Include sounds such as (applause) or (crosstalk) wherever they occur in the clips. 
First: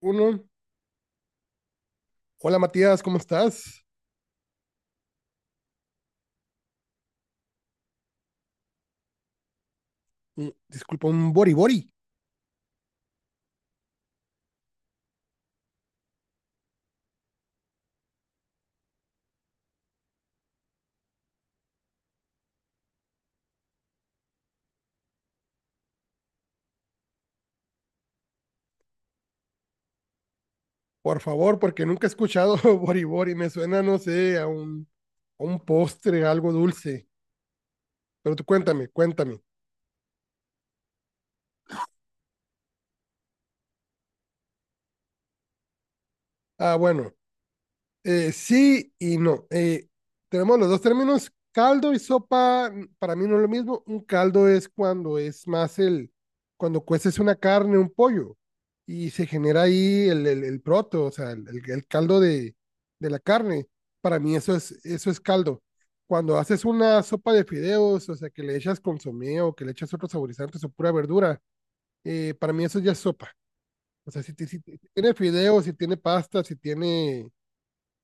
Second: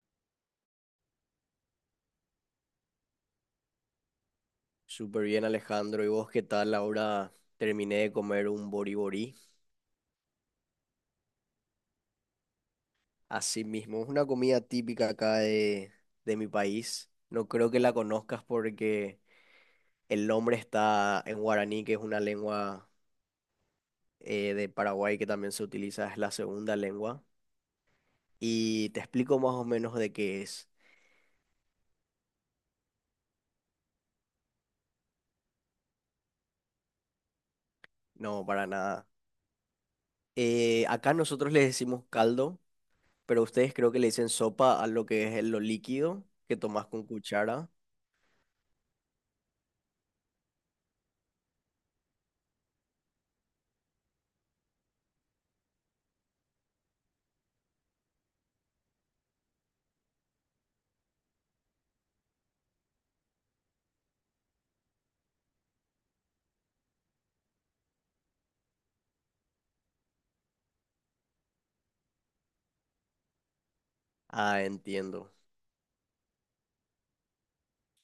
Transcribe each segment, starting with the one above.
Uno. Hola Matías, ¿cómo estás? Súper bien, Alejandro. ¿Y vos qué tal? Ahora terminé de comer un boriborí. Disculpa, un bori bori, Así mismo, es una comida típica acá de mi país. No creo que la conozcas porque el nombre está en guaraní, que es una lengua de Paraguay que también se utiliza, es la segunda lengua. Y te explico más o menos de qué es. por favor, porque nunca he escuchado (laughs) bori bori. Me suena, no sé, a un postre, a algo dulce. Pero tú No, para cuéntame, nada. cuéntame. Acá nosotros le decimos caldo, pero ustedes creo que le dicen sopa a lo que es lo líquido que Ah, tomás con bueno. cuchara. Sí y no. Tenemos los dos términos. Caldo y sopa, para mí no es lo mismo. Un caldo es cuando es más cuando cueces una carne, un pollo, y se genera ahí el proto, o sea, el caldo de la carne. Para mí eso es caldo. Cuando haces una sopa de fideos, o sea, que le echas consomé o que le echas otros saborizantes o pura verdura, para mí eso ya es sopa. O sea, si, Ah, si tiene entiendo. fideos, si tiene pasta, si tiene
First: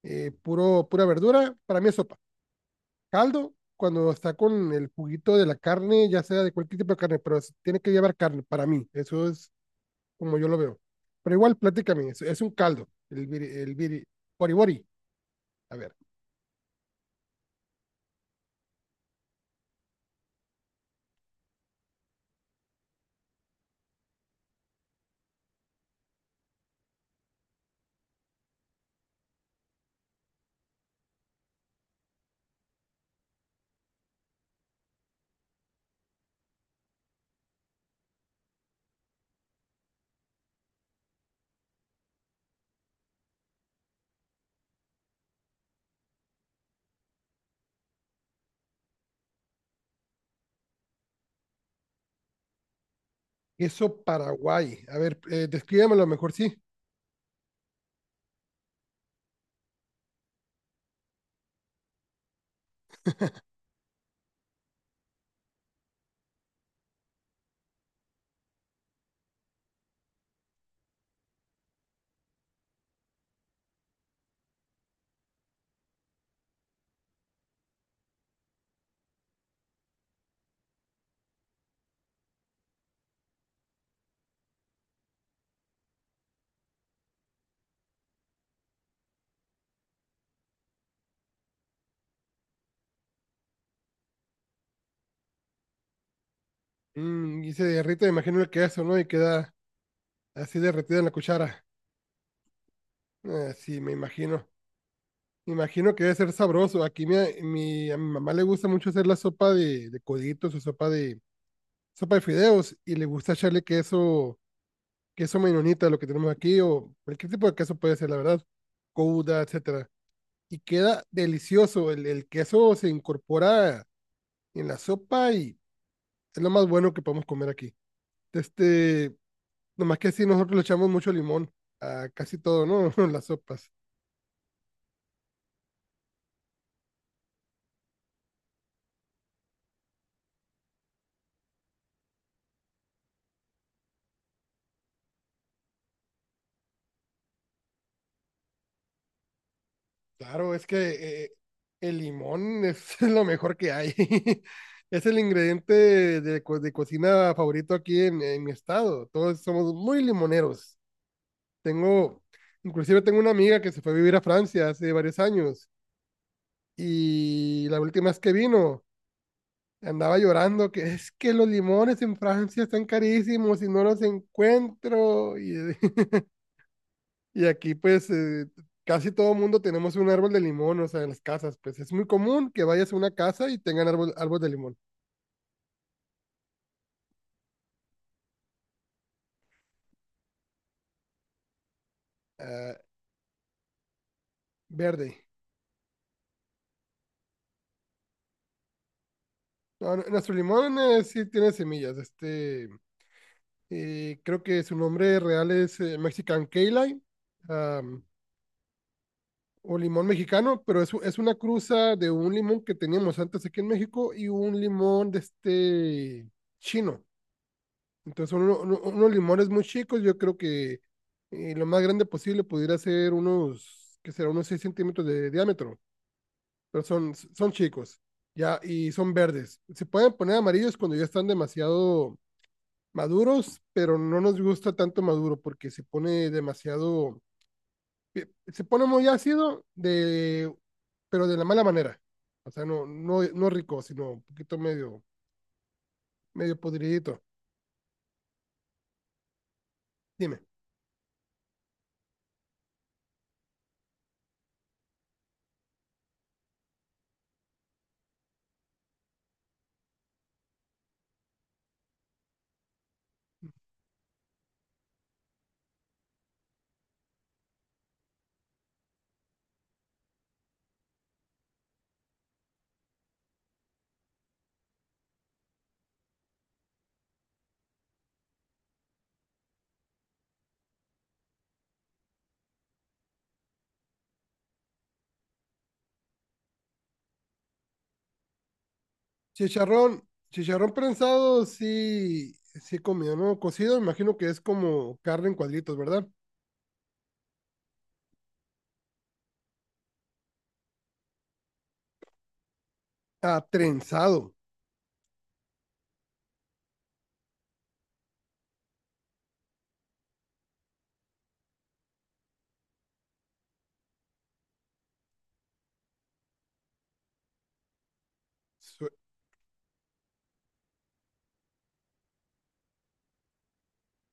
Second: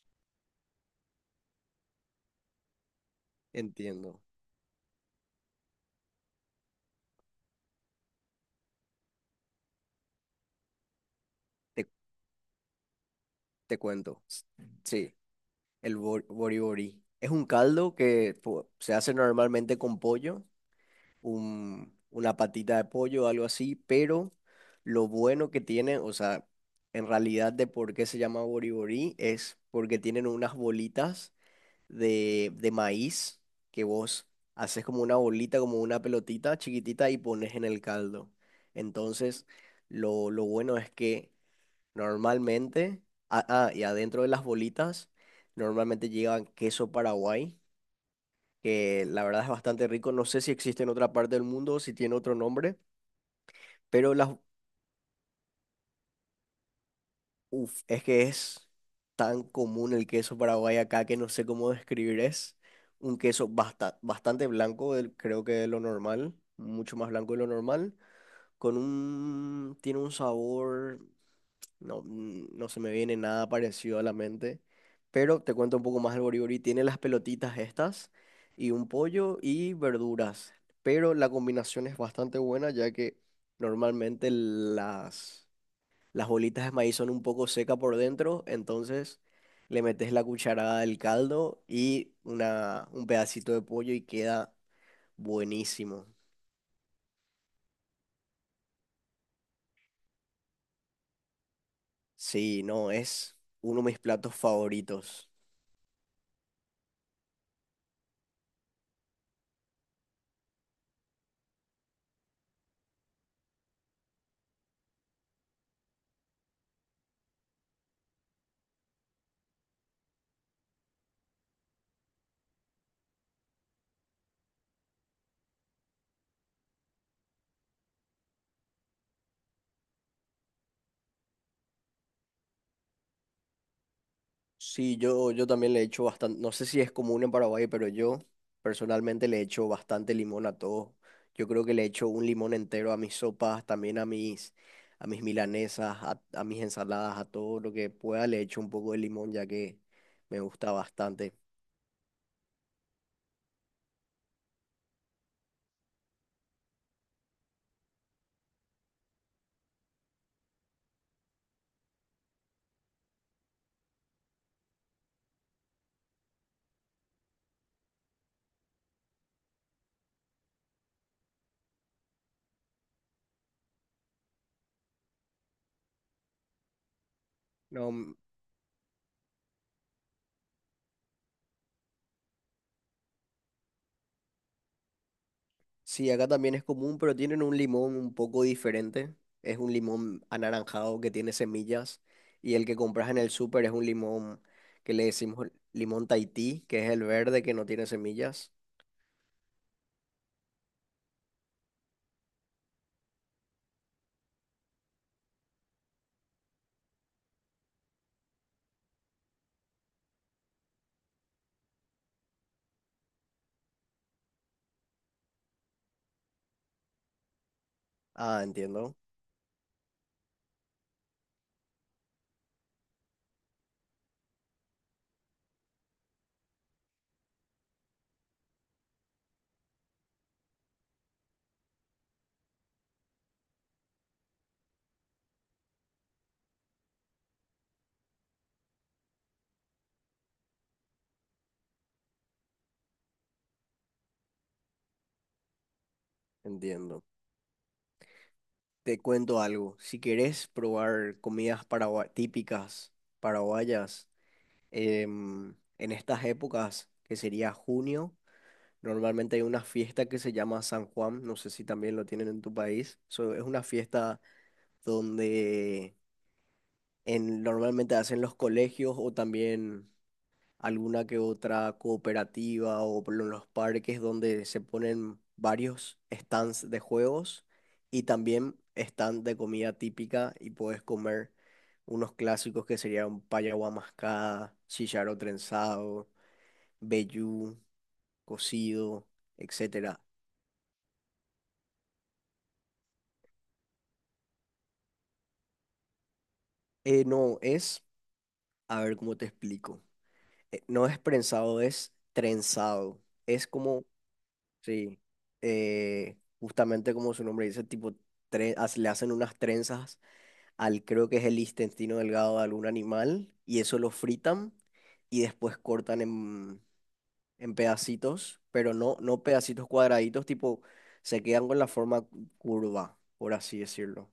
pura verdura, para mí es sopa. Caldo, cuando Entiendo, está con el juguito de la carne, ya sea de cualquier tipo de carne, pero tiene que llevar carne, para mí, eso es como yo lo veo. Pero igual, te, platícame, es un caldo, te cuento. Bori bori, Sí, a ver. el bori bori. Es un caldo que se hace normalmente con pollo, una patita de pollo, algo así, pero lo bueno que tiene, o sea, en realidad de por qué se llama bori bori es porque tienen unas bolitas de maíz que vos haces como una bolita, como una pelotita chiquitita y pones en el caldo. Entonces, lo bueno es que normalmente, y adentro de las bolitas, normalmente llevan queso Paraguay, que la verdad es bastante rico. No sé si existe en otra parte del mundo o si tiene otro nombre, Queso pero Paraguay, a ver, descríbamelo mejor, sí. uf, es que es tan común el queso Paraguay acá que no sé cómo describir. Es un queso bastante blanco, creo que de lo normal, mucho más blanco de lo normal, con tiene un sabor. No, no se me viene nada parecido a la mente. Pero te cuento un poco más el boribori. Tiene las pelotitas estas y un pollo y verduras. Pero la combinación es bastante buena ya que normalmente las bolitas de maíz son un poco secas por dentro. Entonces le metes la cucharada del caldo y un pedacito de pollo y queda buenísimo. Mm, y se derrite, me imagino el queso, ¿no? Y queda así derretida en la cuchara. Sí, no, es Ah, sí, uno de me mis platos imagino. favoritos. Me imagino que debe ser sabroso. Aquí a mi mamá le gusta mucho hacer la sopa de coditos o sopa de fideos y le gusta echarle queso, queso menonita, lo que tenemos aquí, o cualquier tipo de queso puede ser, la verdad, gouda, etcétera. Y queda delicioso. El queso se incorpora en la sopa y es lo más bueno que podemos comer aquí. Este, nomás que así nosotros le echamos mucho limón a casi todo, ¿no? (laughs) Las sopas. Sí, yo también le echo bastante, no sé si es común en Paraguay, pero yo personalmente le echo bastante limón a todo. Yo creo que le echo un limón entero a mis sopas, también a a mis milanesas, a mis ensaladas, a todo lo que pueda le echo un poco de limón, ya que me Claro, es gusta que bastante. el limón es (laughs) lo mejor que hay. (laughs) Es el ingrediente de, de cocina favorito aquí en mi estado. Todos somos muy limoneros. Tengo, inclusive tengo una amiga que se fue a vivir a Francia hace varios años y la última vez que vino andaba llorando que es que los limones en Francia están carísimos y no los encuentro. Y (laughs) y aquí, pues, No, casi todo mundo tenemos un árbol de limón, o sea, en las casas, pues es muy común que vayas a una casa y tengan árbol, árbol de limón. sí, acá también es común, pero tienen un limón un poco diferente. Es un limón anaranjado que tiene semillas y el Ah, que compras en el súper es un limón que le verde. decimos limón Tahití, que es el verde que no tiene semillas. No, no, nuestro limón sí tiene semillas. Este, creo que su nombre real es Mexican Key Lime, am, o limón mexicano, pero es, es una cruza de un limón que teníamos antes aquí en México y un limón de este chino. Entonces, Ah, entiendo, unos limones muy chicos, yo creo que lo más grande posible pudiera ser unos, ¿que será? Unos 6 centímetros de diámetro, pero son, son chicos, ya, y son verdes. Se pueden poner amarillos cuando ya están demasiado maduros, pero no nos gusta tanto maduro porque se pone demasiado, se pone muy ácido, de, pero de la mala manera. O sea, no, no, no rico, sino un poquito medio, medio entiendo. podridito. Te cuento algo. Si Dime. querés probar comidas típicas paraguayas en estas épocas, que sería junio, normalmente hay una fiesta que se llama San Juan. No sé si también lo tienen en tu país. So, es una fiesta donde normalmente hacen los colegios o también alguna que otra cooperativa o por los parques donde se ponen varios stands de juegos y también stand de comida típica y puedes comer unos clásicos que serían paya mascada, chicharro trenzado, vellú, cocido, etcétera. Chicharrón, chicharrón prensado, sí, sí he comido, ¿no? Cocido, imagino que es como carne en cuadritos, ¿verdad? No, es, a ver cómo te explico. No es prensado, es trenzado. Ah, Es como trenzado. sí, justamente como su nombre dice, tipo, le hacen unas trenzas al, creo que es el intestino delgado de algún animal, y eso lo fritan y después cortan en pedacitos, pero Su- no pedacitos cuadraditos, tipo, se quedan con la forma curva, por así decirlo.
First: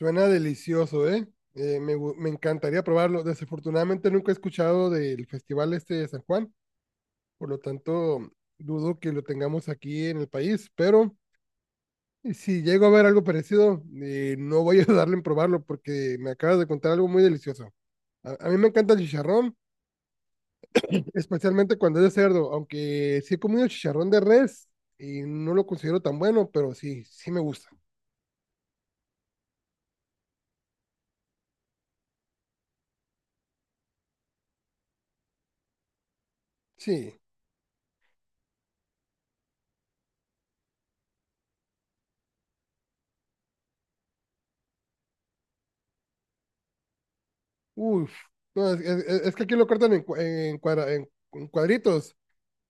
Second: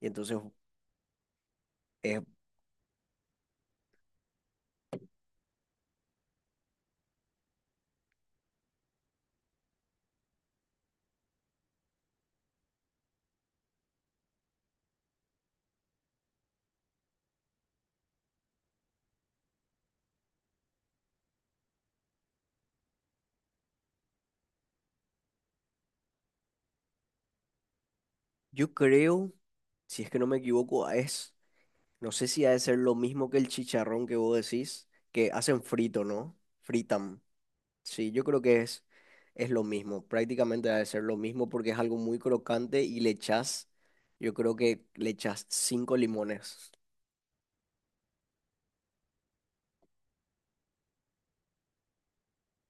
Y entonces, delicioso, ¿eh? Eh, Me encantaría probarlo. Desafortunadamente nunca he escuchado del festival este de San Juan, por lo tanto dudo que lo tengamos aquí en el país, pero si llego a ver algo parecido, no voy a (laughs) darle en probarlo porque me acabas de contar algo muy delicioso. A mí me encanta el chicharrón, especialmente cuando es de cerdo, aunque sí he comido chicharrón de res y no lo considero tan bueno, pero sí, sí me gusta. yo creo, si es que no me equivoco, es, no sé si ha de ser lo mismo que el chicharrón que vos decís, que hacen frito, ¿no? Sí, Fritan. Sí, yo creo que es lo mismo, prácticamente debe ser lo mismo porque es algo muy crocante y le echas, yo creo que le echas 5 limones. uff. No, es que aquí lo cortan en, en cuadritos.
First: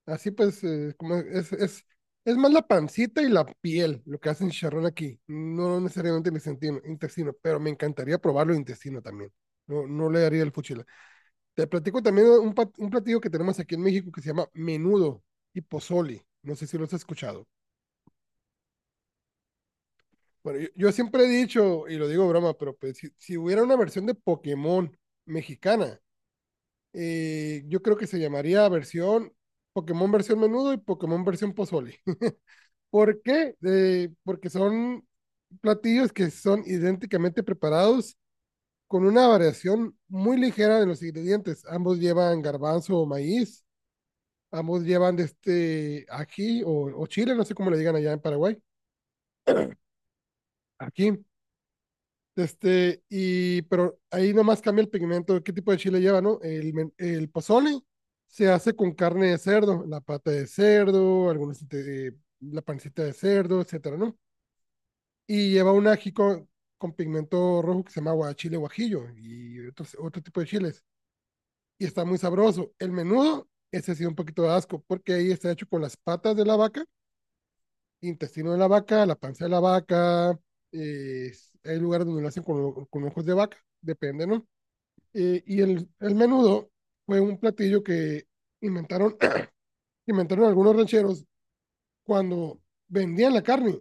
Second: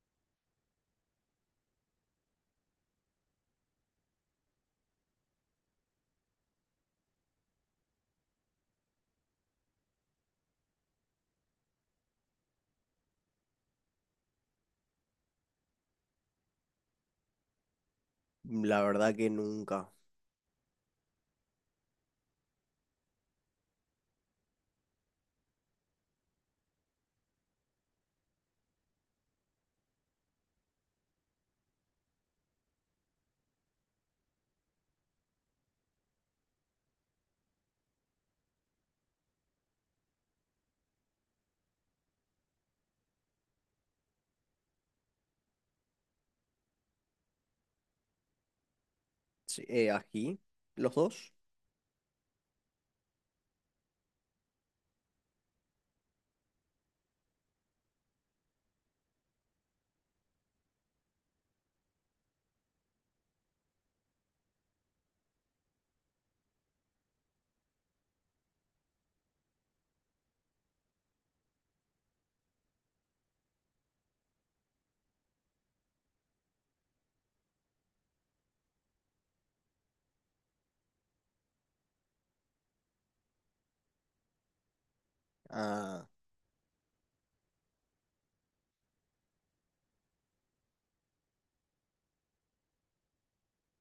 Así pues, es más la pancita y la piel lo que hacen chicharrón aquí. No necesariamente el intestino, intestino, pero me encantaría probarlo intestino también. No, no le daría el fuchila. Te platico también un, un platillo que tenemos aquí en México que se llama menudo y pozole. No sé si lo has escuchado. La verdad que nunca. Bueno, yo siempre he dicho, y lo digo broma, pero pues, si, si hubiera una versión de Pokémon mexicana, yo creo que se llamaría versión Pokémon versión menudo y Pokémon versión pozole. (laughs) ¿Por qué? Porque son platillos que son idénticamente preparados con una variación muy ligera de los ingredientes. Ambos llevan garbanzo o maíz, ambos llevan de este ají o chile, no sé cómo le digan allá en Paraguay. Sí, ají, los Aquí dos. este, y, pero ahí nomás cambia el pigmento, qué tipo de chile lleva, ¿no? El pozole se hace con carne de cerdo, la pata de cerdo, algunos, la pancita de cerdo, etcétera, ¿no? Y lleva un ají con pigmento rojo que se llama guachile guajillo y otros, otro tipo de chiles. Y está muy sabroso. El menudo, ese sí da un poquito de asco, porque ahí está hecho con las patas de la vaca, intestino de la vaca, la panza de la vaca, eh, hay lugares donde lo hacen con ojos de vaca, depende, ¿no? y Ah, el menudo fue un platillo que inventaron, (clears throat) inventaron algunos rancheros cuando vendían la carne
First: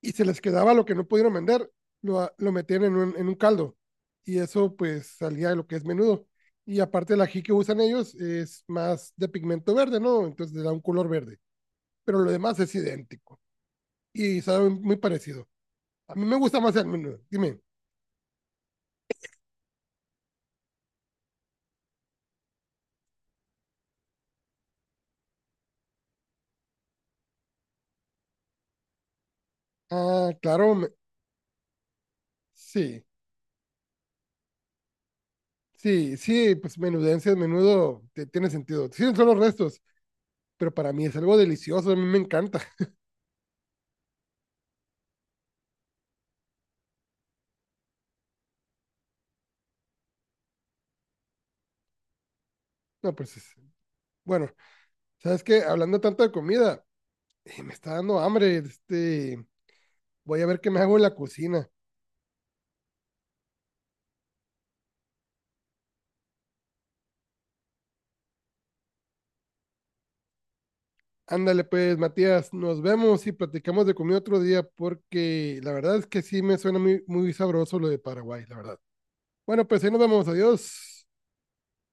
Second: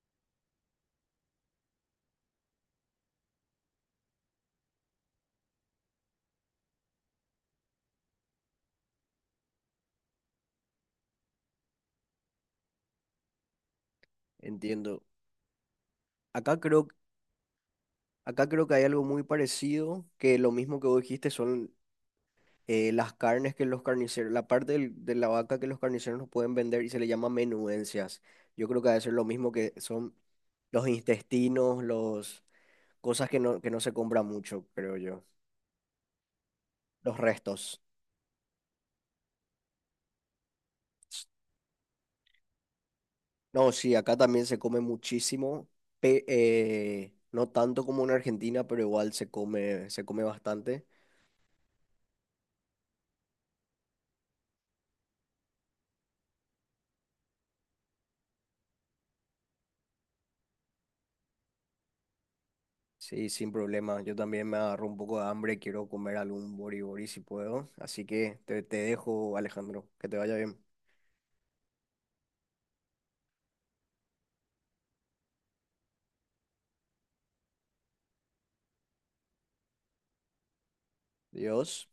y se les quedaba lo que no pudieron vender, lo, lo metían en un caldo y eso pues salía de lo que es menudo. Y aparte el ají que usan ellos es más de pigmento verde, ¿no? Entonces le da un color verde, pero lo demás es idéntico y sabe muy entiendo. parecido. A mí me Acá gusta más el creo, menudo, dime. acá creo que hay algo muy parecido, que lo mismo que vos dijiste son las carnes que los carniceros, la parte de la vaca que los carniceros no pueden vender y se le llama menudencias. Yo creo que debe ser lo mismo que son Ah, claro, los me- intestinos, los sí. cosas que que no se compran mucho, creo yo. Sí, sí, pues Los menudencias, restos. menudo, tiene sentido. Sí, son los restos, pero para mí es algo delicioso, a mí me encanta. (laughs) No, sí, acá también se come muchísimo. No tanto como en Argentina, pero igual se come bastante. No, pues bueno, ¿sabes qué? Hablando tanto de comida, me está dando hambre, este, voy a ver qué me hago en la cocina. Sí, sin problema. Yo también me agarro un poco de hambre. Quiero comer algún bori bori si puedo. Así que te dejo, Alejandro. Que te vaya bien. Ándale pues, Matías, nos vemos y platicamos de comida otro día, porque la verdad es que sí me suena muy, muy sabroso lo de Paraguay, la verdad. Bueno, pues ahí nos vemos, adiós. Dios.